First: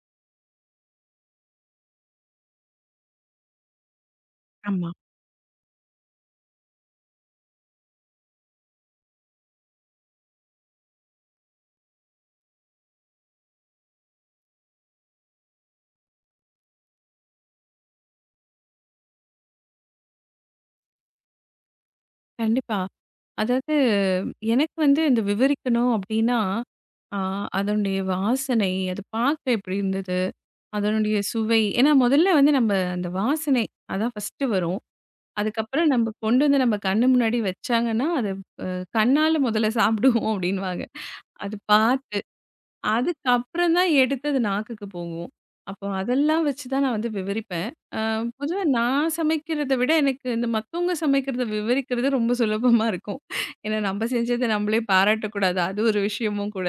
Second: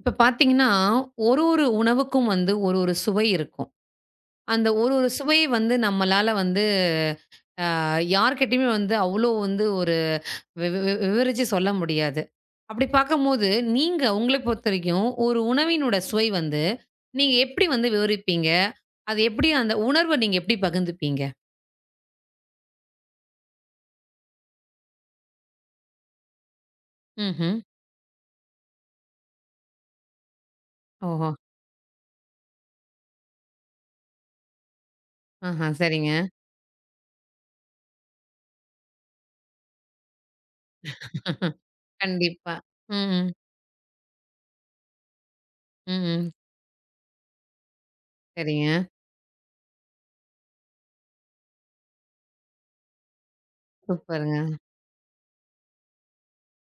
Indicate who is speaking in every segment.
Speaker 1: இப்ப பார்த்தீங்கன்னா, ஒரு ஒரு உணவுக்கும் ஒரு ஒரு சுவை இருக்கும். அந்த
Speaker 2: ஆமா.
Speaker 1: ஒரு ஒரு சுவை நம்மளால வந்து அ யார்கிட்டயுமே அவ்ளோ ஒரு விவ விவ விவரிச்சு சொல்ல முடியாது. அப்படி பார்க்கும்போது, நீங்க உங்கள பொறுத்தவரைக்கும் ஒரு உணவினோட சுவை நீங்க எப்படி விவரிப்பீங்க? அது எப்படி அந்த உணர்வ நீங்க எப்படி பகிர்ந்துப்பீங்க?
Speaker 2: கண்டிப்பா. அதாவது எனக்கு வந்து இந்த விவரிக்கணும் அப்டின்னா, ஆ
Speaker 1: ம்ஹ்ம்.
Speaker 2: அதனுடைய வாசனை, அது பார்க்க எப்டி இருந்தது, அதனுடைய
Speaker 1: ஓஹோ!
Speaker 2: சுவை. ஏன்னா முதல்ல வந்து நம்ம அந்த வாசனை அதான் ஃபர்ஸ்ட்டு வரும்.
Speaker 1: ஆஹா,
Speaker 2: அதுக்கப்புறம் நம்ம
Speaker 1: சரிங்க.
Speaker 2: கொண்டு வந்து நம்ம கண்ணு முன்னாடி வச்சாங்கன்னா, அத அ கண்ணால முதல்ல சாப்பிடுவோம் அப்டின்னுவாங்க. அது பாத்
Speaker 1: கண்டிப்பா. ம்.
Speaker 2: அதுக்கு
Speaker 1: ம்.
Speaker 2: அப்புறம் தான் எடுத்து அது நாக்குக்கு போகும். அப்போ
Speaker 1: ம்.
Speaker 2: அதெல்லாம் வச்சு தான் நான் வந்து விவரிப்பேன். அ பொதுவா
Speaker 1: சரிங்க.
Speaker 2: நான் சமைக்கிறத விட எனக்கு இந்த மத்தவங்க சமைக்கிறத விவரிக்கிறது ரொம்ப சுலபமா இருக்கும். ஏன்னா நம்ம
Speaker 1: சூப்பருங்க.
Speaker 2: செஞ்சத நம்மளே பாராட்டக்கூடாது. அது ஒரு விஷயமும் கூட.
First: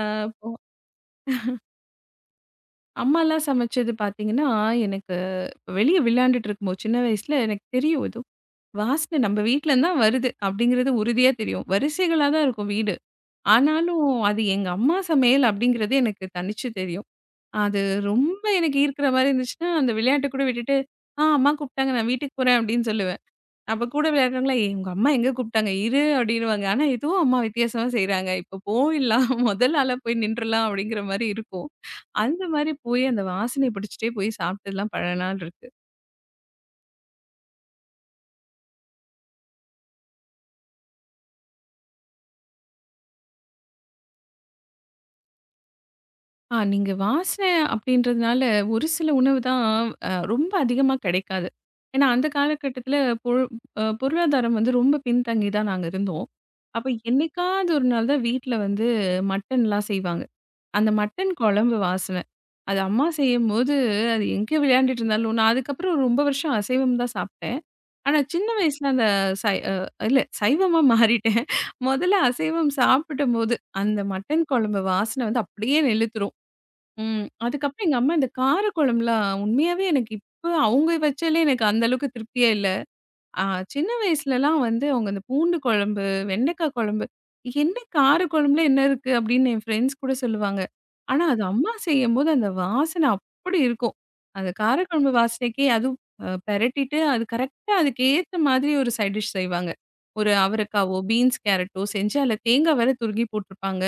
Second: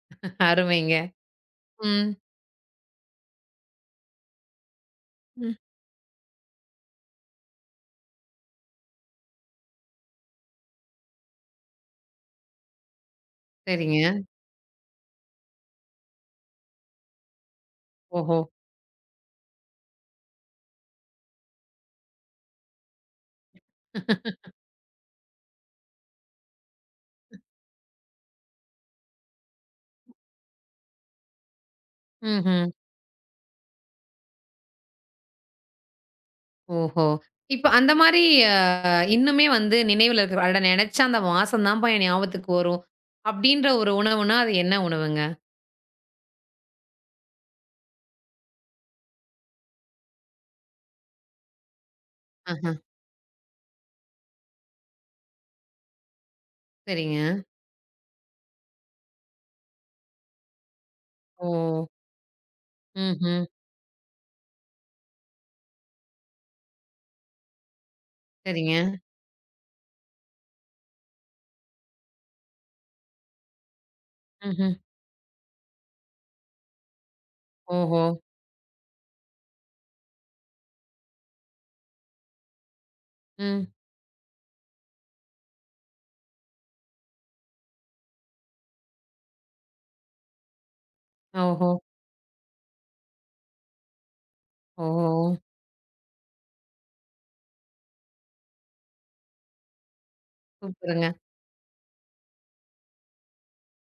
Speaker 2: அ இப்போ
Speaker 1: அருமைங்க. ம்.
Speaker 2: அம்மாலாம் சமைச்சது பார்த்தீங்கன்னா, எனக்கு
Speaker 1: ம்.
Speaker 2: வெளிய விளையாண்டுட்டு இருக்கும்போது சின்ன வயசுல எனக்கு தெரியும் ஏதோ வாசனை நம்ம வீட்லருந்து தான் வருது அப்படிங்கிறது உறுதியா தெரியும். வரிசைகளா தான் இருக்கும் வீடு.
Speaker 1: சரிங்க.
Speaker 2: ஆனாலும் அது எங்க அம்மா சமையல் அப்படிங்கிறது எனக்கு தனிச்சு தெரியும். அது
Speaker 1: ஓஹோ!
Speaker 2: ரொம்ப எனக்கு ஈர்க்கிற மாரி இருந்துச்சுன்னா, அந்த விளையாட்ட கூட விட்டுட்டு, அம்மா கூப்பிட்டாங்க. நான் வீட்டுக்கு போறேன்" அப்படின்னு சொல்லுவேன். அப்ப கூட விளையாடுறவங்களா, "ஏய் உங்க அம்மா எங்க கூப்பிட்டாங்க? இரு" அப்படின்னுவாங்க. ஆனா எதுவும் அம்மா வித்தியாசமா செய்றாங்க. "இப்ப போயிடலாம். முதல் ஆளா போய் நின்றுலாம்" அப்படிங்கிற மாரி இருக்கும். அந்த
Speaker 1: ம்ஹ்ம்.
Speaker 2: மாரி போய் அந்த வாசனைய பிடிச்சுட்டே போய் சாப்பிட்டதுலாம் பல நாள் இருக்கு.
Speaker 1: ஓஹோ! இப்ப அந்த மாரி அ இன்னுமே நினைவுல இருக்கு. அட நெனச்சா அந்த வாசம் தான்ப்பா என் ஞாபகத்துக்கு வரும். அப்டின்ற ஒரு உணவுனா, அது என்ன உணவுங்க?
Speaker 2: நீங்க வாசனை அப்படின்றதுனால ஒரு சில உணவு தான் ரொம்ப அதிகமா கிடைக்காது. ஏன்னா அந்த
Speaker 1: ஆஹ.
Speaker 2: காலகட்டத்தில பொரு பொருளாதாரம் வந்து ரொம்ப பின்தங்கி தான் நாங்க இருந்தோம். அப்ப
Speaker 1: சரிங்க.
Speaker 2: என்னைக்காவது ஒரு நாள் தான் வீட்ல வந்து மட்டன்லாம் செய்வாங்க. அந்த மட்டன்
Speaker 1: ஓ!
Speaker 2: குழம்பு வாசனை. அது அம்மா
Speaker 1: ம்ஹ்ம்.
Speaker 2: செய்யும்போது அது எங்கே விளையாண்டுட்டு இருந்தாலும் நான் அதுக்கப்புறம் ரொம்ப வருஷம் அசைவம் தான் சாப்பிட்டேன். ஆனா சின்ன வயசுல
Speaker 1: சரிங்க.
Speaker 2: அந்த சை அ இல்ல சைவமா மாறிட்டேன். முதல்ல அசைவம் சாப்பிடும்போது அந்த மட்டன்
Speaker 1: ம்ஹ்ம்.
Speaker 2: குழம்பு வாசனை வந்து அப்படியே நிலுத்துரும். ம். அதுக்கப்புறம் எங்க
Speaker 1: ஓஹோ!
Speaker 2: அம்மா இந்த காரக்குழம்புலாம் உண்மையாவே எனக்கு இப்ப அவங்க வச்சாலே எனக்கு அந்த அளவுக்கு திருப்தியே இல்ல. அ
Speaker 1: ம்.
Speaker 2: சின்ன வயசுலலாம் வந்து அவங்க அந்த பூண்டு குழம்பு, வெண்டைக்காய் குழம்பு, என்ன காரக்குழம்புல என்ன இருக்கு? அப்படின்னு என் ஃப்ரெண்ட்ஸ் கூட சொல்லுவாங்க. ஆனா அது
Speaker 1: ஓஹோ!
Speaker 2: அம்மா செய்யும்போது அந்த வாசனை அப்படி இருக்கும். அந்த காரக்குழம்பு
Speaker 1: ஓஹோ!
Speaker 2: வாசனைக்கே அதுவும் பெரட்டிட்டு அது கரெக்ட்டா அதுக்கு ஏத்த மாதிரி ஒரு சைட் டிஷ் செய்வாங்க. ஒரு அவரைக்காவோ,
Speaker 1: சூப்பருங்க.
Speaker 2: பீன்ஸ், கேரட்டோ செஞ்சு அதுல தேங்காய் வேற துருகி போட்டிருப்பாங்க.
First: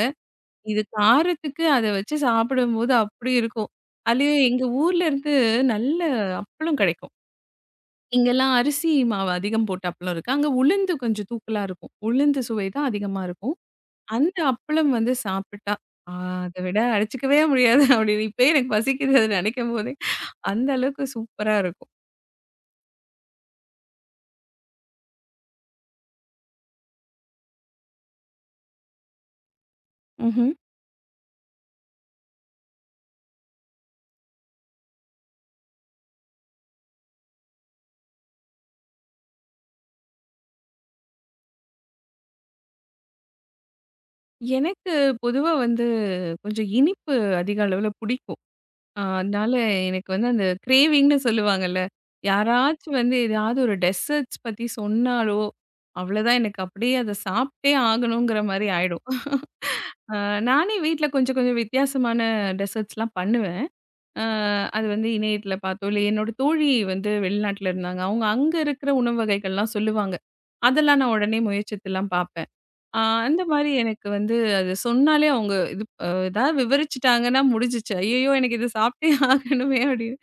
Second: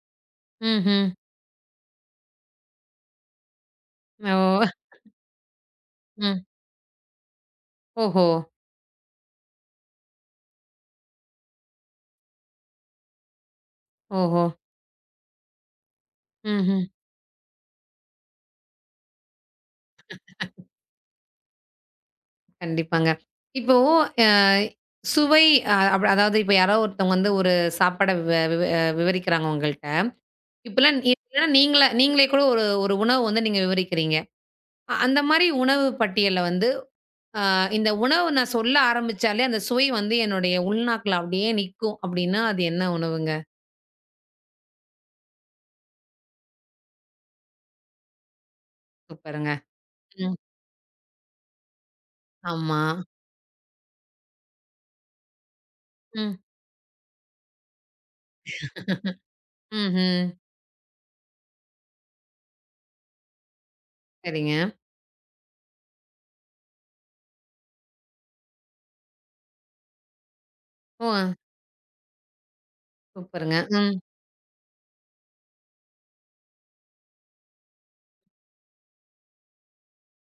Speaker 2: இது
Speaker 1: ம்ஹ்ம்.
Speaker 2: காரத்துக்கு அத வச்சு சாப்பிடும்போது அப்படி இருக்கும்.
Speaker 1: ஓ!
Speaker 2: அதுலயும் எங்க ஊர்ல இருந்து நல்ல
Speaker 1: ம்.
Speaker 2: அப்பளம் கிடைக்கும்.
Speaker 1: ஓஹோ!
Speaker 2: இங்கெல்லாம் அரிசி மாவு அதிகம் போட்ட அப்பளம் இருக்கு. அங்க உளுந்து கொஞ்சம் தூக்கலா இருக்கும். உளுந்து சுவை தான் அதிகமா இருக்கும். அந்த
Speaker 1: ஓஹோ!
Speaker 2: அப்பளம் வந்து சாப்பிட்டா, ஆ அத விட
Speaker 1: ம்ஹ்ம்.
Speaker 2: அடிச்சுக்கவே முடியாது அப்படின்னு இப்பயே எனக்கு பசிக்குது அத நினைக்கும்போதே. அந்த அளவுக்கு சூப்பரா இருக்கும்.
Speaker 1: கண்டிப்பாங்க. இப்போ அ சுவை, அ அதாவது இப்ப யாரோ ஒருத்தவங்க ஒரு சாப்பாட வ விவ விவரிக்கிறாங்க உங்கள்ட்ட.
Speaker 2: ம்ஹ்ம்.
Speaker 1: இப்பல்லாம் இல்லன்னா நீங்களா நீங்களே நீங்களே கூட ஒரு ஒரு உணவு நீங்க விவரிக்கிறீங்க. அந்த மாரி உணவு பட்டியல்ல, அ இந்த உணவு நான் சொல்ல ஆரம்பிச்சாலே, அந்த சுவை என்னுடைய உள்நாக்குல அப்படியே நிக்கும் அப்படின்னா, அது என்ன உணவுங்க?
Speaker 2: எனக்கு பொதுவா வந்து கொஞ்சம் இனிப்பு அதிக அளவுல பிடிக்கும்.
Speaker 1: சூப்பருங்க.
Speaker 2: அதனால எனக்கு வந்து
Speaker 1: ம்.
Speaker 2: அந்த கிரேவிங்ன்னு சொல்லுவாங்கல்ல.
Speaker 1: ஆமா.
Speaker 2: யாராச்சும் வந்து ஏதாவது ஒரு டெசர்ட்ஸ் பத்தி சொன்னாலோ,
Speaker 1: ம்.
Speaker 2: அவ்வளோதான் எனக்கு அப்படியே அத சாப்பிட்டே ஆகணுங்கிற மாரி ஆயிடும். அ
Speaker 1: ம்ஹ்ம்.
Speaker 2: நானே வீட்ல கொஞ்சம் கொஞ்சம் வித்தியாசமான டெசர்ட்ஸ்லாம் பண்ணுவேன். அ
Speaker 1: சரிங்க.
Speaker 2: அது வந்து இணையத்தில பார்த்தோ, இல்ல என்னோட தோழி வந்து வெளிநாட்ல இருந்தாங்க. அவங்க அங்க இருக்கிற உணவு வகைகள்லாம் சொல்லுவாங்க. அதெல்லாம்
Speaker 1: ஓ!
Speaker 2: நான் உடனே முயற்சித்துலாம் பார்ப்பேன். ஆ அந்த
Speaker 1: சூப்பருங்க.
Speaker 2: மாரி
Speaker 1: ம்.
Speaker 2: எனக்கு வந்து அது சொன்னாலே அவங்க இது ஏதாவது விவரிச்சுட்டாங்கன்னா முடிஞ்சுச்சு. ஐயய்யோ! எனக்கு இது சாப்பிட்டே ஆகணுமே அப்படின்னு.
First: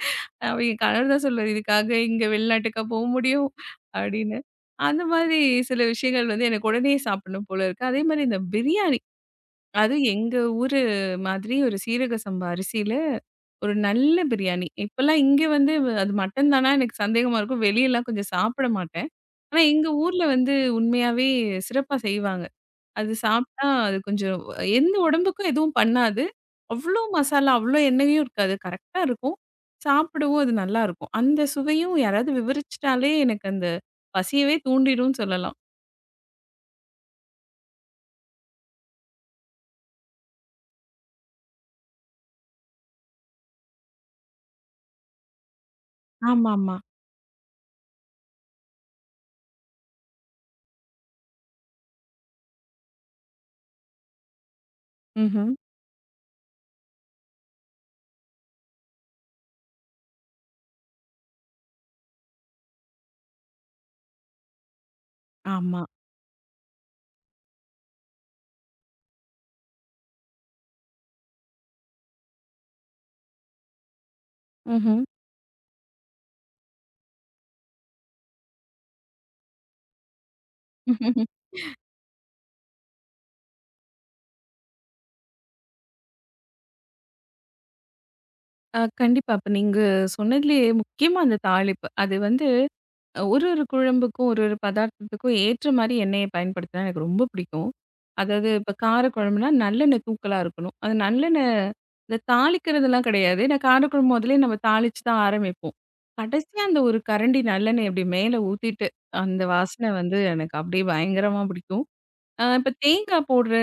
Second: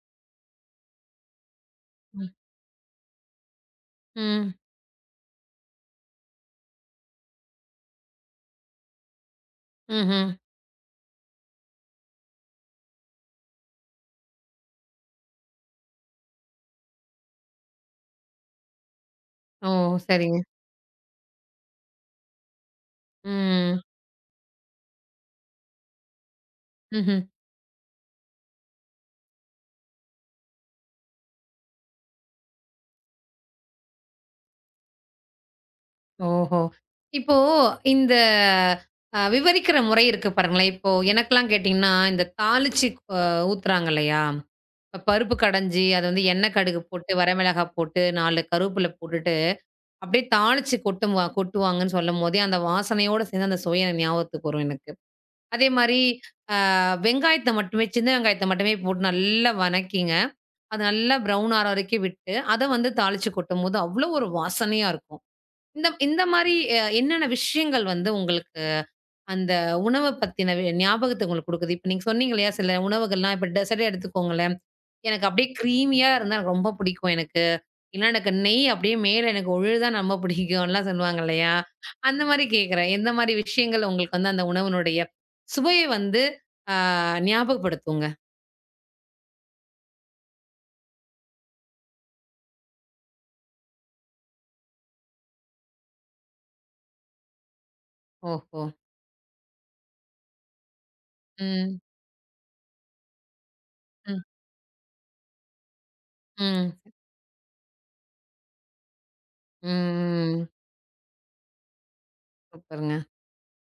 Speaker 2: என் கணவர் தான் சொல்லுவாரு, "இதுக்காக இங்க
Speaker 1: ம்.
Speaker 2: வெளிநாட்டுக்கா போ முடியும்?" அப்படின்னு.
Speaker 1: ம்.
Speaker 2: அந்த மாதிரி சில விஷயங்கள் வந்து எனக்கு உடனே சாப்பிடணும் போல இருக்கு. அதே மாரி இந்த பிரியாணி, அது
Speaker 1: ம்ஹ்ம்.
Speaker 2: எங்க ஊரு மாதிரி ஒரு சீரக சம்பா அரிசியில ஒரு நல்ல பிரியாணி. இப்பலாம் இங்க வந்து அது மட்டன் தானா எனக்கு சந்தேகமா இருக்கும். வெளியலாம் கொஞ்சம் சாப்பிட மாட்டேன். ஆனா
Speaker 1: ஓ!
Speaker 2: எங்க ஊர்ல
Speaker 1: சரிங்க.
Speaker 2: வந்து உண்மையாவே சிறப்பா செய்வாங்க. அது சாப்பிட்டா
Speaker 1: ம்.
Speaker 2: அது கொஞ்சம் எந்த உடம்புக்கும் எதுவும் பண்ணாது. அவ்ளோ
Speaker 1: ம்ஹ்ம்.
Speaker 2: மசாலா, அவ்ளோ எண்ணெயும் இருக்காது. கரெக்ட்டா இருக்கும். சாப்பிடவும் அது நல்லாருக்கும். அந்த சுவையும் யாராவது விவரிச்சுட்டாலே எனக்கு அந்த பசியவே தூண்டிடும்னு சொல்லலாம்.
Speaker 1: ஓஹோ! இப்போ இந்த விவரிக்கிற முறை இருக்கு பாருங்களேன். இப்போ எனக்கெல்லாம் கேட்டீங்கன்னா, இந்த தாளிச்சு அ ஊத்துறாங்க இல்லையா? இப்ப பருப்பு கடைஞ்சு அது எண்ணெய்,
Speaker 2: ஆமாமா.
Speaker 1: கடுகு போட்டு, வரமிளகாய் போட்டு, 4 கருவேப்பில போட்டுட்டு, அப்படியே தாளிச்சு கொட்டுவாங்கன்னு சொல்லும்போதே, அந்த வாசனையோட சேர்ந்து அந்த சுவை எனக்கு ஞாபகத்துக்கு வரும் எனக்கு.
Speaker 2: ம்ஹ்ம்.
Speaker 1: அதே மாரி வெங்காயத்த மட்டுமே சின்ன வெங்காயத்த மட்டுமே போட்டு நல்லா வணக்கிங்க. அது நல்லா ப்ரவுன் ஆற வரைக்கும் விட்டு, அத தாளிச்சு கொட்டும்போது அவ்வளோ ஒரு வாசனையா இருக்கும்.
Speaker 2: ஆமா.
Speaker 1: இந்த இந்த மாரி என்னென்ன விஷயங்கள் உங்களுக்கு அந்த உணவ பத்தின வே ஞாபகத்த உங்களுக்கு குடுக்குது? இப்ப நீங்க சொன்னீங்க இல்லையா, சில உணவுகள்லாம் இப்ப டெசர்ட்டே எடுத்துக்கோங்களேன்.
Speaker 2: ம்ஹ்ம்.
Speaker 1: எனக்கு அப்படியே க்ரீமியா இருந்தா எனக்கு ரொம்ப பிடிக்கும் எனக்கு. இல்லன்னா எனக்கு நெய் அப்படியே மேல எனக்கு ஒழுகுதா ரொம்ப
Speaker 2: அ
Speaker 1: பிடிக்கும்லாம் சொல்லுவாங்க இல்லையா? அந்த மாரி கேட்கிறேன். எந்த மாரி விஷயங்கள் உங்களுக்கு அந்த உணவினுடைய சுவைய வந்து ஆ ஞாபகப்படுத்துங்க?
Speaker 2: கண்டிப்பா. அப்ப நீங்க சொன்னதுலயே முக்கியமா அந்த தாளிப்பு. அது வந்து ஒரு ஒரு குழம்புக்கும், ஒரு ஒரு பதார்த்தத்துக்கும் ஏற்ற மாரி எண்ணெய பயன்படுத்தினா எனக்கு ரொம்ப பிடிக்கும். அதாவது
Speaker 1: ஓஹோ!
Speaker 2: இப்ப காரக்குழம்புனா நல்லெண்ணெய் தூக்கலா இருக்கணும். அது நல்லெண்ணெய்
Speaker 1: ம்.
Speaker 2: இந்த தாளிக்கிறதெல்லாம் கிடையாது. ஏன்னா காரக்குழம்பு
Speaker 1: ம்.
Speaker 2: முதலே நம்ம தாளிச்சு தான் ஆரம்பிப்போம். கடைசியா
Speaker 1: ம்.
Speaker 2: அந்த ஒரு கரண்டி நல்லெண்ணெய் அப்படி மேல ஊத்திட்டு, அந்த வாசனை வந்து
Speaker 1: ம்.
Speaker 2: எனக்கு அப்படியே பயங்கரமா பிடிக்கும். இப்ப
Speaker 1: சூப்பருங்க.
Speaker 2: தேங்காய் போடுற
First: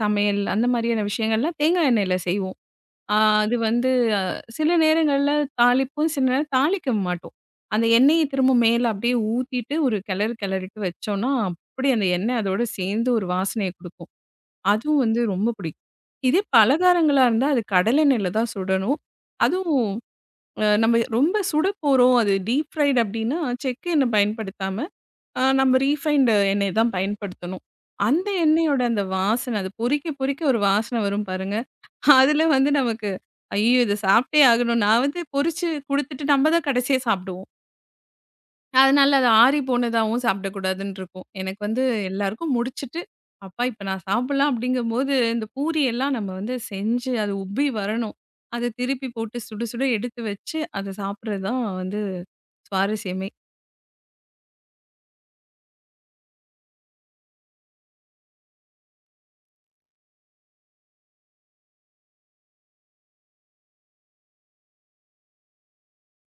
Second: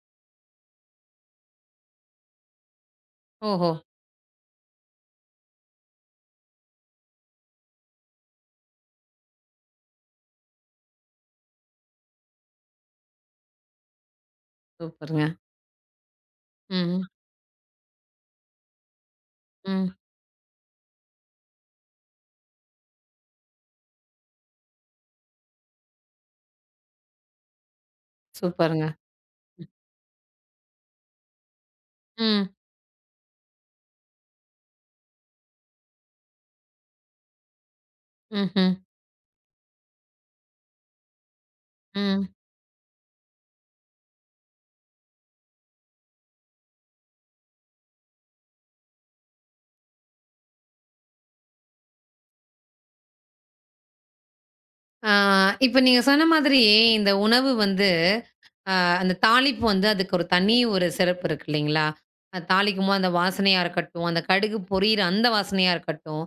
Speaker 2: சமையல் அந்த மாதிரியான விஷயங்கள்லாம் தேங்காய் எண்ணெயில செய்வோம். ஆ அது
Speaker 1: ஓஹோ!
Speaker 2: வந்து அ சில நேரங்கள்ல தாளிப்போம், சில நேரம் தாளிக்க மாட்டோம். அந்த எண்ணெய திரும்ப மேல அப்படியே ஊத்திட்டு ஒரு கிளறிட்டு வச்சோம்னா, அப்படி அந்த எண்ணெய் அதோட சேர்ந்து ஒரு வாசனைய குடுக்கும். அதுவும் வந்து
Speaker 1: சூப்பருங்க.
Speaker 2: ரொம்ப பிடிக்கும். இதே
Speaker 1: ம்.
Speaker 2: பலகாரங்களா இருந்தா, அது கடலெண்ணெயில தான் சுடணும். அதுவும்
Speaker 1: ம்.
Speaker 2: நம்ம ரொம்ப சுட போறோம், அது டீப் ஃப்ரைடு அப்படின்னா, செக்கு எண்ணெய் பயன்படுத்தாம, நம்ம ரீஃபைண்டு எண்ணெய் தான் பயன்படுத்தணும். அந்த எண்ணெயோட
Speaker 1: சூப்பருங்க.
Speaker 2: அந்த வாசனை, அது பொரிக்க பொரிக்க ஒரு வாசனை வரும் பாருங்க. அதுல
Speaker 1: ம்.
Speaker 2: வந்து நமக்கு, ஐயோ! இத சாப்பிட்டே ஆகணும். நான் வந்து பொரிச்சு குடுத்துட்டு நம்ம தான் கடைசியா சாப்பிடுவோம்.
Speaker 1: ம்ஹ்ம்.
Speaker 2: அதனால அது ஆறி போனதாவும் சாப்பிடக்கூடாதுன்னு இருக்கும். எனக்கு வந்து
Speaker 1: ம்.
Speaker 2: எல்லாருக்கும் முடிச்சுட்டு, அப்பா இப்ப நான் சாப்பிடலாம் அப்படிங்கும்போது, இந்த பூரி எல்லாம் நம்ம வந்து செஞ்சு அது உப்பி வரணும். அத திருப்பி போட்டு சுட சுட எடுத்து வச்சு, அத சாப்பிடுறது தான் வந்து சுவாரஸ்யமே.
Speaker 1: ஆ இப்ப நீங்க சொன்ன மாதிரி இந்த உணவு அந்த தாளிப்பு அதுக்கு ஒரு தனி ஒரு சிறப்பு இருக்கு இல்லைங்களா? அது தாளிக்கும் போது அந்த வாசனையா இருக்கட்டும், அந்த கடுகு பொரியிற அந்த வாசனையா இருக்கட்டும்,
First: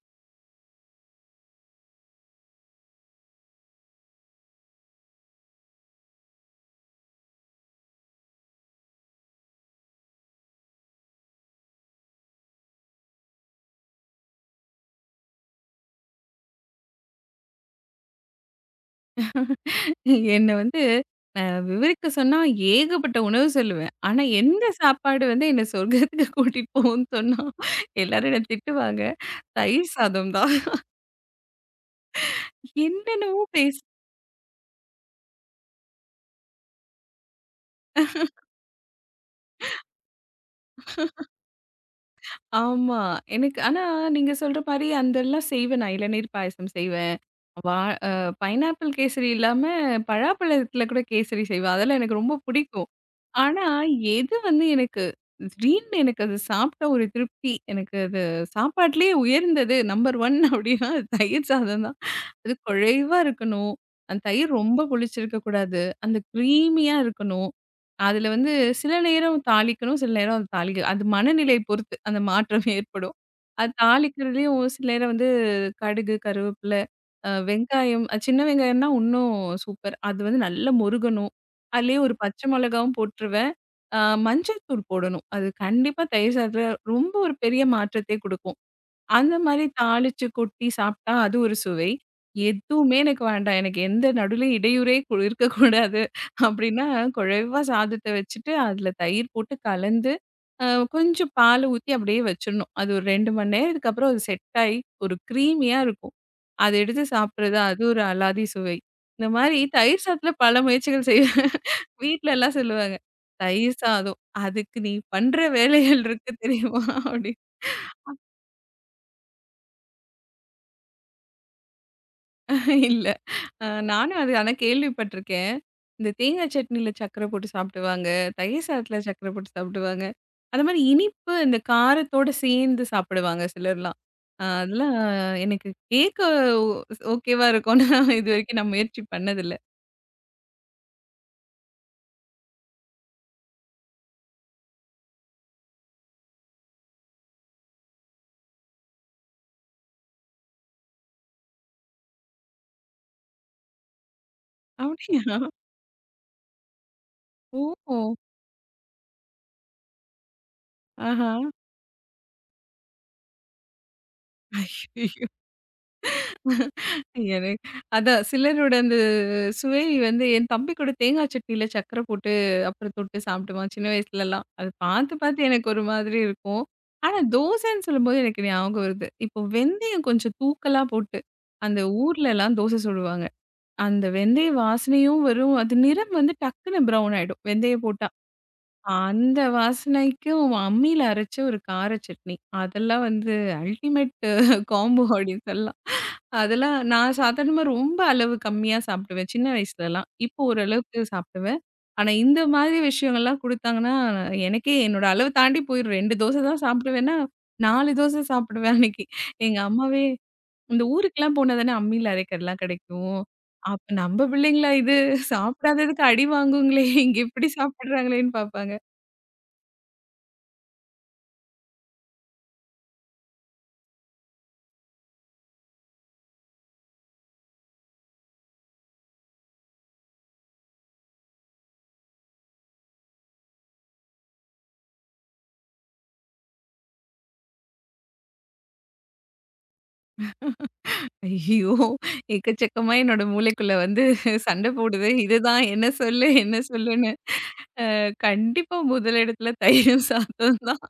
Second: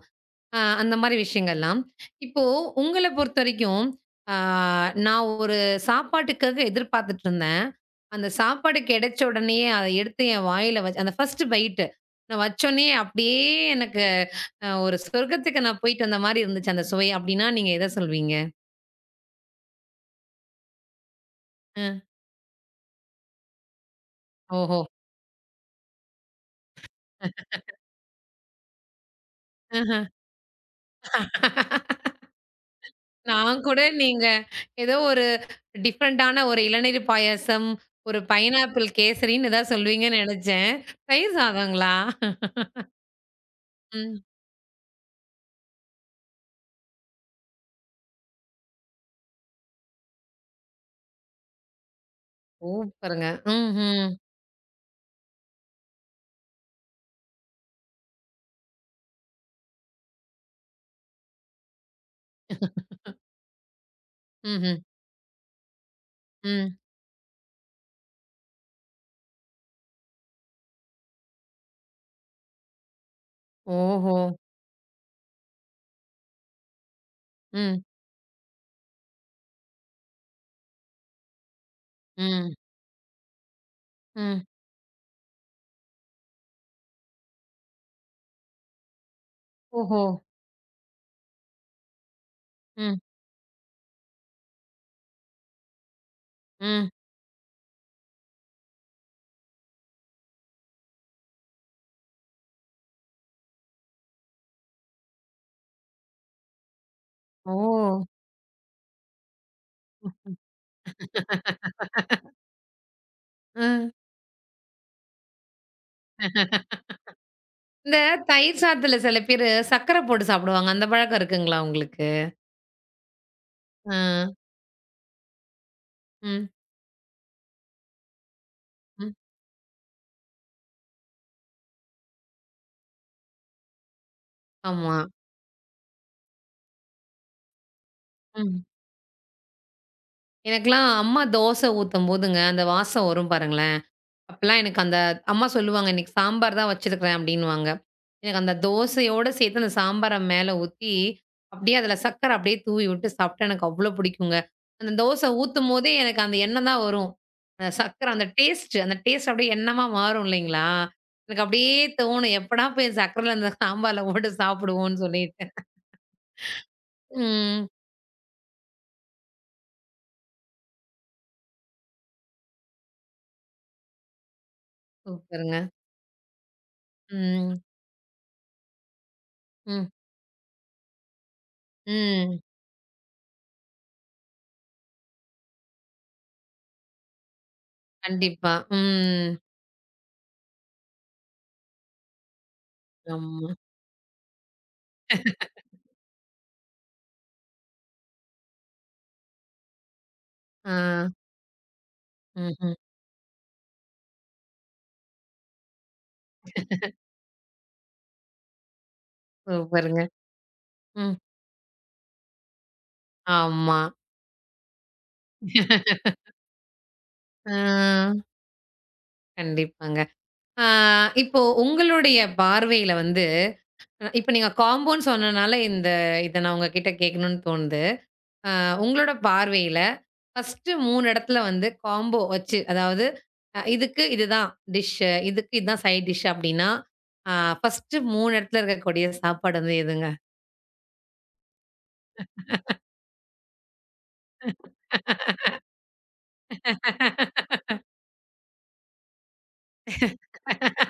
Speaker 1: அந்த மாரி விஷயங்கள்லாம். இப்போ உங்கள பொறுத்தவரைக்கும், ஆ நான் ஒரு சாப்பாட்டுக்காக எதிர்பார்த்துட்டு இருந்தேன். அந்த சாப்பாடு கிடைச்ச உடனேயே அத எடுத்து என் வாயில வச்சு அந்த ஃபர்ஸ்ட் பைட் நான் வச்சோனே அப்படியே எனக்கு ஒரு சொர்க்கத்துக்கு நான் போயிட்டு வந்த மாரி இருந்துச்சு அந்த சுவை. அப்படின்னா நீங்க எத சொல்வீங்க?
Speaker 2: என்ன வந்து அ விவரிக்க சொன்னா ஏகப்பட்ட உணவு சொல்லுவேன். ஆனா, எந்த
Speaker 1: ஓஹோ!
Speaker 2: சாப்பாடு வந்து என்ன சொர்க்கத்துக்கு கூட்டிட்டு போகும்ன்னு சொன்னா, எல்லாரும் என்ன திட்டுவாங்க. தயிர்
Speaker 1: ஆஹா.
Speaker 2: சாதம் தான். என்னென்னவோ
Speaker 1: நான்
Speaker 2: பேசு
Speaker 1: கூட நீங்க ஏதோ ஒரு டிஃபரண்டான ஒரு இளநீர் பாயாசம், ஒரு பைனாப்பிள் கேசரின்னு ஏதாவது சொல்லுவீங்கன்னு நெனச்சேன். தயிர் சாதங்களா?
Speaker 2: ஆமா. எனக்கு ஆனா
Speaker 1: ம்.
Speaker 2: நீங்க சொல்ற மாரி அதெல்லாம் செய்வேன் நான். இளநீர் பாயாசம் செய்வேன். வா அ பைனாப்பிள் கேசரி இல்லாம, பழாப்பழத்தில கூட கேசரி செய்வா. அதெல்லாம் எனக்கு ரொம்ப பிடிக்கும்.
Speaker 1: சூப்பருங்க.
Speaker 2: ஆனா,
Speaker 1: ம்ஹ்ம்.
Speaker 2: எது வந்து எனக்கு திடீர்னு எனக்கு அது சாப்பிட்ட ஒரு திருப்தி. எனக்கு அது சாப்பாட்டிலேயே உயர்ந்தது நம்பர் 1 அப்படின்னா, அது தயிர் சாதம் தான். அது குழைவா இருக்கணும். அந்த தயிர் ரொம்ப
Speaker 1: ம்ஹ்ம்.
Speaker 2: புளிச்சிருக்க கூடாது. அந்த
Speaker 1: ம்.
Speaker 2: க்ரீமியா இருக்கணும். அதில வந்து சில நேரம் தாளிக்கணும், சில நேரம் அது தாளிக்க அது மனநிலை பொறுத்து அந்த மாற்றம் ஏற்படும். அது
Speaker 1: ஓஹோ!
Speaker 2: தாளிக்கிறதுலயும் சில நேரம் வந்து கடுகு, கருவேப்பில
Speaker 1: ம்.
Speaker 2: வெங்காயம் சின்ன வெங்காயம்னா உன்னும் சூப்பர். அது வந்து நல்லா முருகணும். அதுலயே ஒரு பச்சை
Speaker 1: ம்.
Speaker 2: மிளகாவும் போட்டுருவேன். அ
Speaker 1: ம்.
Speaker 2: மஞ்சள் தூள் போடணும். அது கண்டிப்பா தயிர் சாதத்துல ரொம்ப ஒரு பெரிய மாற்றத்தை குடுக்கும். அந்த மாரி
Speaker 1: ஓஹோ!
Speaker 2: தாளிச்சு கொட்டி சாப்பிட்டா அது ஒரு சுவை. எதுவுமே
Speaker 1: ம்.
Speaker 2: எனக்கு வேண்டாம். எனக்கு எந்த நடுவுலயும் இடையூறே இருக்கக்கூடாது. அப்டின்னா
Speaker 1: ம்.
Speaker 2: குழைவா சாதத்த வச்சுட்டு, அதுல தயிர் போட்டு கலந்து, அ கொஞ்சம் பால் ஊத்தி அப்டியே வச்சிடணும். அது ஒரு 2 மணி நேரத்துக்கு அப்புறம் அது செட் ஆயி ஒரு கிரீமியா இருக்கும். அத எடுத்து
Speaker 1: ஓ!
Speaker 2: சாப்பிடுறது அது ஒரு அலாதி சுவை. இந்த மாரி தயிர் சாதத்துல பல முயற்சிகள் செய்வேன். வீட்லலாம் சொல்லுவாங்க. "தயிர்
Speaker 1: ம்.
Speaker 2: சாதம் அதுக்கு நீ பண்ற வேலைகள் இருக்கு தெரியுமா?" அப்டின்னு.
Speaker 1: இந்த தயிர் சாதத்துல சில பேரு சர்க்கரை போட்டு சாப்பிடுவாங்க. அந்த பழக்கம் இருக்குங்களா உங்களுக்கு?
Speaker 2: இல்ல.
Speaker 1: ஆ.
Speaker 2: நானும் அது ஆனா கேள்விப்பட்டுருக்கேன். இந்த
Speaker 1: ம்.
Speaker 2: தேங்காய் சட்னில சர்க்கரை போட்டு சாப்பிடுவாங்க. தயிர் சாதத்துல
Speaker 1: ம்.
Speaker 2: சர்க்கரை போட்டு சாப்பிடுவாங்க. அது மாரி இனிப்பு இந்த காரத்தோட சேர்ந்து சாப்பிடுவாங்க சிலர்லாம்.
Speaker 1: ஆமா.
Speaker 2: அதெல்லாம் எனக்கு கேட்க ஓ ஓகேவா இருக்கும்னா இதுவரைக்கும்
Speaker 1: ம்.
Speaker 2: நான் முயற்சி பண்ணதில்ல.
Speaker 1: எனக்கெல்லாம் அம்மா தோசை ஊத்தும்போதுங்க, அந்த வாசம் வரும் பாருங்களேன். அப்பலாம் எனக்கு அந்த அம்மா சொல்லுவாங்க, "இன்னைக்கு சாம்பார் தான் வச்சிருக்கிறேன்" அப்டின்னுவாங்க. எனக்கு அந்த தோசையோட சேர்த்து அந்த சாம்பார மேல ஊத்தி, அப்டியே அதில சர்க்கர அப்டியே தூவி விட்டு சாப்ட்டா எனக்கு அவ்ளோ பிடிக்குங்க. அந்த தோசை
Speaker 2: அப்படியா?
Speaker 1: ஊத்தும்போதே எனக்கு அந்த எண்ணம் தான் வரும். அந்த
Speaker 2: ஓ!
Speaker 1: சர்க்கரை அந்த டேஸ்ட் அப்டியே எண்ணமா மாறும் இல்லைங்களா? எனக்கு அப்டியே தோணும், எப்படா போய் சர்க்கரையில அந்த சாம்பார்ல போட்டு சாப்பிடுவோம்னு
Speaker 2: ஆஹா.
Speaker 1: சொல்லிட்டு.
Speaker 2: என
Speaker 1: ம்.
Speaker 2: அதான் சிலரோட அந்த சுவை வந்து என் தம்பி கூட தேங்காய் சட்னியில சர்க்கரை போட்டு அப்புறம் தொட்டு சாப்பிடுவான் சின்ன வயசுலலாம். அது பார்த்து பார்த்து
Speaker 1: சூப்பருங்க.
Speaker 2: எனக்கு ஒரு மாதிரி இருக்கும். ஆனா
Speaker 1: ம்.
Speaker 2: தோசைன்னு சொல்லும்போது எனக்கு ஞாபகம் வருது. இப்போ
Speaker 1: ம்.
Speaker 2: வெந்தயம் கொஞ்சம் தூக்கலா போட்டு, அந்த
Speaker 1: ம்.
Speaker 2: ஊர்லலாம் தோசை சுடுவாங்க. அந்த வெந்தய வாசனையும் வரும். அது நிறம் வந்து டக்குனு ப்ரவுன் ஆயிடும். வெந்தயம் போட்டு
Speaker 1: கண்டிப்பா. ம்.
Speaker 2: அந்த வாசனைக்கும் அம்மியில அரைச்ச ஒரு கார சட்னி. அதெல்லாம் வந்து
Speaker 1: ஆமா.
Speaker 2: அல்டிமேட் காம்போ அப்படின்னு சொல்லலாம். அதெல்லாம் நான் சாதாரணமா ரொம்ப அளவு கம்மியா சாப்பிடுவேன். சின்ன வயசுலலாம். இப்போ
Speaker 1: ஆ.
Speaker 2: ஓரளவுக்கு சாப்பிடுவேன். ஆனா இந்த
Speaker 1: ம்ஹ்ம்.
Speaker 2: மாதிரி விஷயங்கள்லாம் குடுத்தாங்கன்னா, எனக்கே என்னோட அளவு தாண்டி போயிரும். 2 தோசை தான் சாப்பிடுவேன்னா, 4 தோசை சாப்பிடுவேன் அன்னைக்கு. எங்க அம்மாவே
Speaker 1: சூப்பருங்க.
Speaker 2: இந்த
Speaker 1: ம்.
Speaker 2: ஊருக்குலாம் போனா தானே அம்மியில அரைக்கிறதுலாம் கிடைக்கும்.
Speaker 1: ஆமா.
Speaker 2: அப்ப நம்ம பிள்ளைங்களா இது சாப்பிடாததுக்கு அடி வாங்குங்களே! இங்க இப்படி
Speaker 1: ஆ.
Speaker 2: சாப்பிடுறாங்களேன்னு பார்ப்பாங்க.
Speaker 1: கண்டிப்பாங்க. ஆ இப்போ உங்களுடைய பார்வையில இப்ப நீங்க காம்போன்னு சொன்னனால இந்த இத நான் உங்ககிட்ட கேட்கணும்னு தோணுது. ஆ உங்களோட பார்வையில ஃபர்ஸ்ட்டு 3 இடத்துல காம்போ வச்சு, அதாவது இதுக்கு இதுதான் டிஷ்ஷு, இதுக்கு இதுதான் சைட் டிஷ் அப்டின்னா, ஆ ஃபர்ஸ்ட்டு 3 இடத்துல இருக்கக்கூடிய சாப்பாடு எதுங்க?
Speaker 2: ஐயோ! எக்கச்சக்கமா என்னோட மூளைக்குள்ள வந்து சண்டை போடுது. இதுதான் என்ன சொல்லு? என்ன சொல்லுன்னு. அ கண்டிப்பா முதலிடத்துல தயிரும் சாதம் தான்.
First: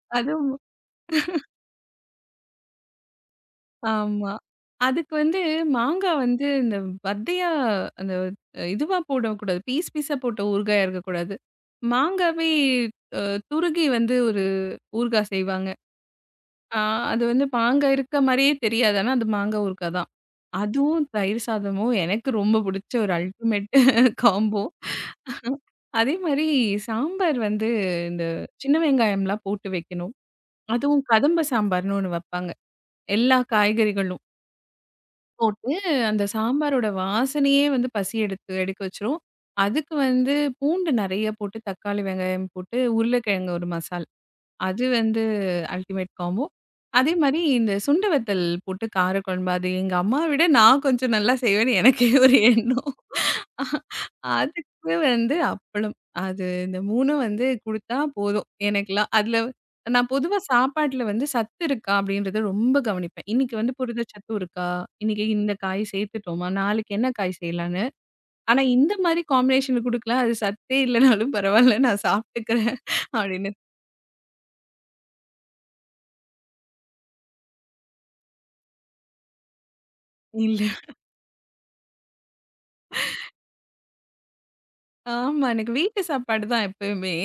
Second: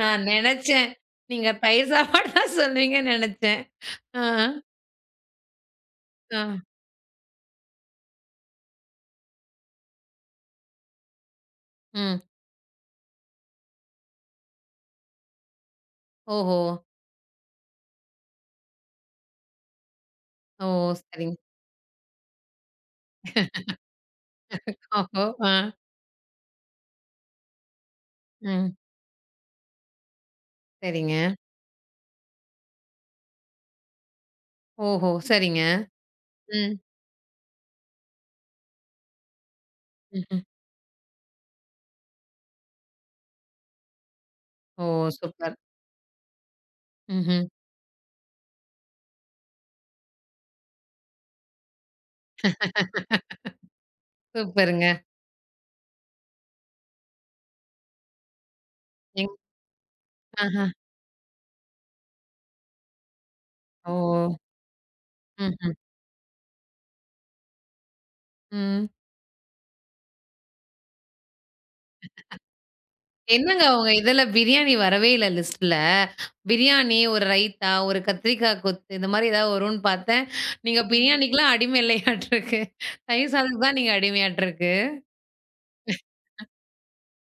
Speaker 1: நான்
Speaker 2: அதுவும்
Speaker 1: நெனச்சேன். நீங்க பயிர் சாப்பாடு தான் சொல்லுவீங்கன்னு நெனச்சேன். ஆ,
Speaker 2: ஆமா. அதுக்கு வந்து மாங்கா
Speaker 1: ஆ,
Speaker 2: வந்து இந்த வத்தையா அந்த இதுவா போடக்கூடாது. பீஸ் பீஸா போட்ட ஊறுகாயா இருக்கக்கூடாது.
Speaker 1: ம்.
Speaker 2: மாங்காவே அ துருகி வந்து ஒரு ஊறுகாய் செய்வாங்க.
Speaker 1: ஓஹோ!
Speaker 2: அ அது வந்து மாங்கா இருக்க மாரியே தெரியாது. ஆனா அது மாங்கா ஊறுகாய் தான்.
Speaker 1: ஓ!
Speaker 2: அதுவும்
Speaker 1: சரிங்க.
Speaker 2: தயிர் சாதமும் எனக்கு ரொம்ப பிடிச்ச ஒரு அல்டிமேட் காம்போ.
Speaker 1: ஓஹோ! ஆ,
Speaker 2: அதே மாரி சாம்பார் வந்து இந்த சின்ன
Speaker 1: ம்.
Speaker 2: வெங்காயம்லாம் போட்டு வைக்கணும். அதுவும்
Speaker 1: சரிங்க.
Speaker 2: கதம்ப சாம்பார்ன்னு ஒண்ணு வப்பாங்க. எல்லா காய்கறிகளும்
Speaker 1: ஓஹோ! சரிங்க.
Speaker 2: போட்டு, அந்த
Speaker 1: ம்,
Speaker 2: சாம்பாரோட வாசனையே வந்து பசி எடுத்து எடுக்க வச்சுரும். அதுக்கு வந்து
Speaker 1: ம்ஹ்ம்.
Speaker 2: பூண்டு நெறைய போட்டு, தக்காளி, வெங்காயம் போட்டு, உருளைக்கிழங்கு ஒரு மசால்.
Speaker 1: ஓ!
Speaker 2: அது வந்து
Speaker 1: சூப்பர்.
Speaker 2: Ultimate combo. அதே மாரி
Speaker 1: ம்ஹ்ம்.
Speaker 2: இந்த சுண்ட வத்தல் போட்டு காரக்குழம்பு. அது எங்க அம்மாவ விட நான் கொஞ்சம் நல்லா செய்வேன்னு எனக்கே ஒரு எண்ணம்.
Speaker 1: சூப்பருங்க.
Speaker 2: அதுக்கு வந்து அப்பளம். அது இந்த 3ம் வந்து குடுத்தா போதும் எனக்கெல்லாம்.
Speaker 1: எங்
Speaker 2: அதுல நான் பொதுவா
Speaker 1: ஆஹா.
Speaker 2: சாப்பாட்டுல வந்து சத்து இருக்கா அப்படின்றத ரொம்ப கவனிப்பேன். இன்னைக்கு வந்து
Speaker 1: ஓ!
Speaker 2: புரதச்சத்து இருக்கா? இன்னைக்கு இந்த
Speaker 1: ம்ஹ்ம்.
Speaker 2: காய் சேர்த்துட்டோமா? நாளைக்கு என்ன காய் செய்யலான்னு. ஆனா
Speaker 1: ம்.
Speaker 2: இந்த மாதிரி காம்பினேஷன் குடுக்கலாம். அது சத்தே இல்லனாலும் பரவால்ல நான் சாப்பிட்டுக்கிறேன் அப்படின்னு.
Speaker 1: என்னங்க உங்க இதுல பிரியாணி வரவே இல்ல லிஸ்ட்ல. பிரியாணி, ஒரு ரைத்தா, ஒரு கத்திரிக்காய் கொத்து இந்த மாரி ஏதாவது வரும்ன்னு பார்த்தேன்.
Speaker 2: இல்ல.
Speaker 1: நீங்க பிரியாணிக்குலாம் அடிமை இல்லையாட்ருக்கு. தயிர் சாதத்துக்கு தான் நீங்க அடிமையாட்ருக்கு.
Speaker 2: ஆமா. எனக்கு வீட்டு சாப்பாடு தான் எப்பயுமே.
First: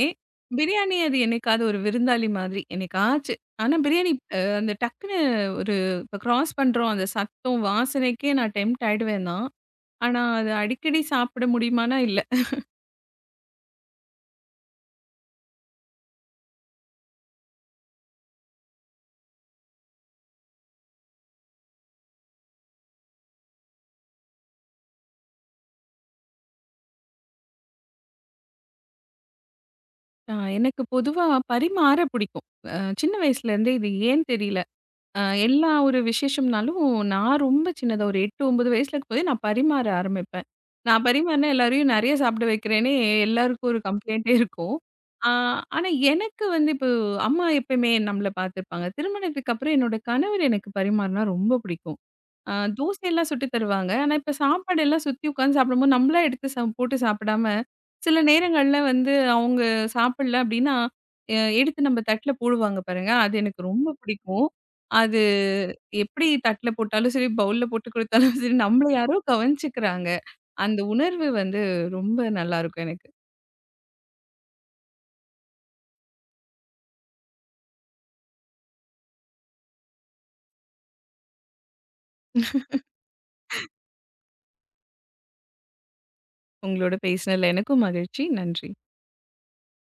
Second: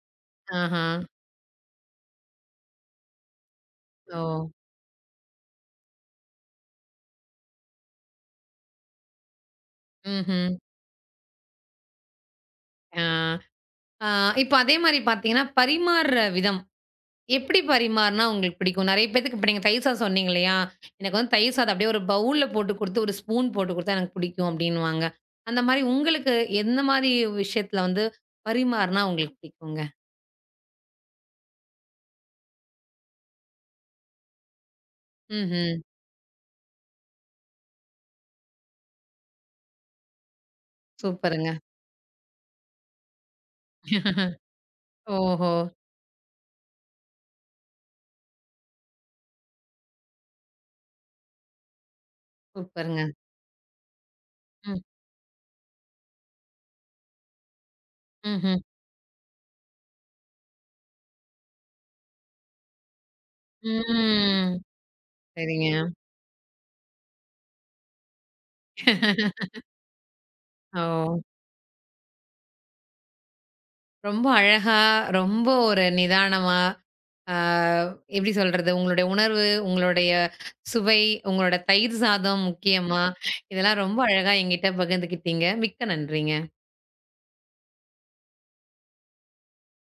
Speaker 1: ஆஹா.
Speaker 2: பிரியாணி அது என்னைக்காவது ஒரு விருந்தாளி மாதிரி, என்னைக்காச்சு. ஆனா பிரியாணி
Speaker 1: ஓ!
Speaker 2: அந்த டக்குன்னு ஒரு இப்ப கிராஸ் பண்றோம் அந்த சத்தம், வாசனைக்கே நான் டெம்ப்ட் ஆயிடுவேன் தான். ஆனா அது
Speaker 1: ம்ஹ்ம்.
Speaker 2: அடிக்கடி சாப்பிட முடியுமானா இல்ல.
Speaker 1: ஆ. ஆ இப்ப அதே மாரி பார்த்தீங்கன்னா, பரிமாறுற விதம். எப்படி பரிமாறுனா உங்களுக்கு பிடிக்கும்? நெறைய பேத்துக்கு இப்ப நீங்க தயிர் சாதம் சொன்னீங்க இல்லையா? எனக்கு தயிர் சாதம் அப்படியே ஒரு பவுல்ல போட்டு குடுத்து, ஒரு ஸ்பூன் போட்டு குடுத்தா எனக்கு பிடிக்கும் அப்படின்னுவாங்க. அந்த மாரி உங்களுக்கு எந்த மாரி விஷயத்துல பரிமாறுனா உங்களுக்கு பிடிக்குங்க?
Speaker 2: எனக்கு பொதுவா பரிமாற பிடிக்கும். அ சின்ன வயசுலேருந்தே இது ஏன் தெரியல. அ எல்லா
Speaker 1: ம்ஹ்ம்.
Speaker 2: ஒரு விசேஷம்னாலும், நான் ரொம்ப சின்னதா ஒரு 8, 9 வயசுல இருக்கும்போதே நான் பரிமாற ஆரம்பிப்பேன். நான் பரிமாறினா
Speaker 1: சூப்பருங்க.
Speaker 2: எல்லாரையும் நெறைய சாப்பிட வைக்கிறேன்னே எல்லாருக்கும் ஒரு கம்ப்ளைண்ட்டே இருக்கும். ஆ
Speaker 1: ஓஹோ!
Speaker 2: ஆனா எனக்கு வந்து இப்போ அம்மா எப்பயுமே நம்மள பார்த்துப்பாங்க. திருமணத்துக்கு அப்புறம் என்னோட கணவர் எனக்கு பரிமாறினா ரொம்ப பிடிக்கும். ஆ
Speaker 1: சூப்பருங்க.
Speaker 2: தோசையெல்லாம் சுட்டு தருவாங்க. ஆனா, இப்ப சாப்பாடு
Speaker 1: ம்.
Speaker 2: எல்லாம் சுத்தி உட்காந்து சாப்பிடும்போது, நம்மளா எடுத்து போட்டு சாப்பிடாம, சில
Speaker 1: ம்ஹ்ம்.
Speaker 2: நேரங்கள்ல வந்து அவங்க சாப்பிடல அப்டின்னா, எடுத்து நம்ம தட்ல போடுவாங்க பாருங்க. அது எனக்கு ரொம்ப பிடிக்கும்.
Speaker 1: ம்.
Speaker 2: அது
Speaker 1: சரிங்க.
Speaker 2: எப்டி தட்ல போட்டாலும் சரி, பவுல்ல போட்டு குடுத்தாலும் சரி, நம்மள யாரோ கவனிச்சுக்கிறாங்க. அந்த
Speaker 1: ஓ!
Speaker 2: உணர்வு வந்து ரொம்ப நல்லாருக்கும் எனக்கு.
Speaker 1: ரொம்ப அழகா, ரொம்ப ஒரு நிதானமா, ஆ எப்படி சொல்றது? உங்களுடைய உணர்வு, உங்களுடைய சுவை, உங்களோட தயிர் சாதம் முக்கியமா, இதெல்லாம் ரொம்ப அழகா என்கிட்ட பகிர்ந்துக்கிட்டீங்க. மிக்க நன்றிங்க.
Speaker 2: உங்களோட பேசினதுல எனக்கும் மகிழ்ச்சி. நன்றி.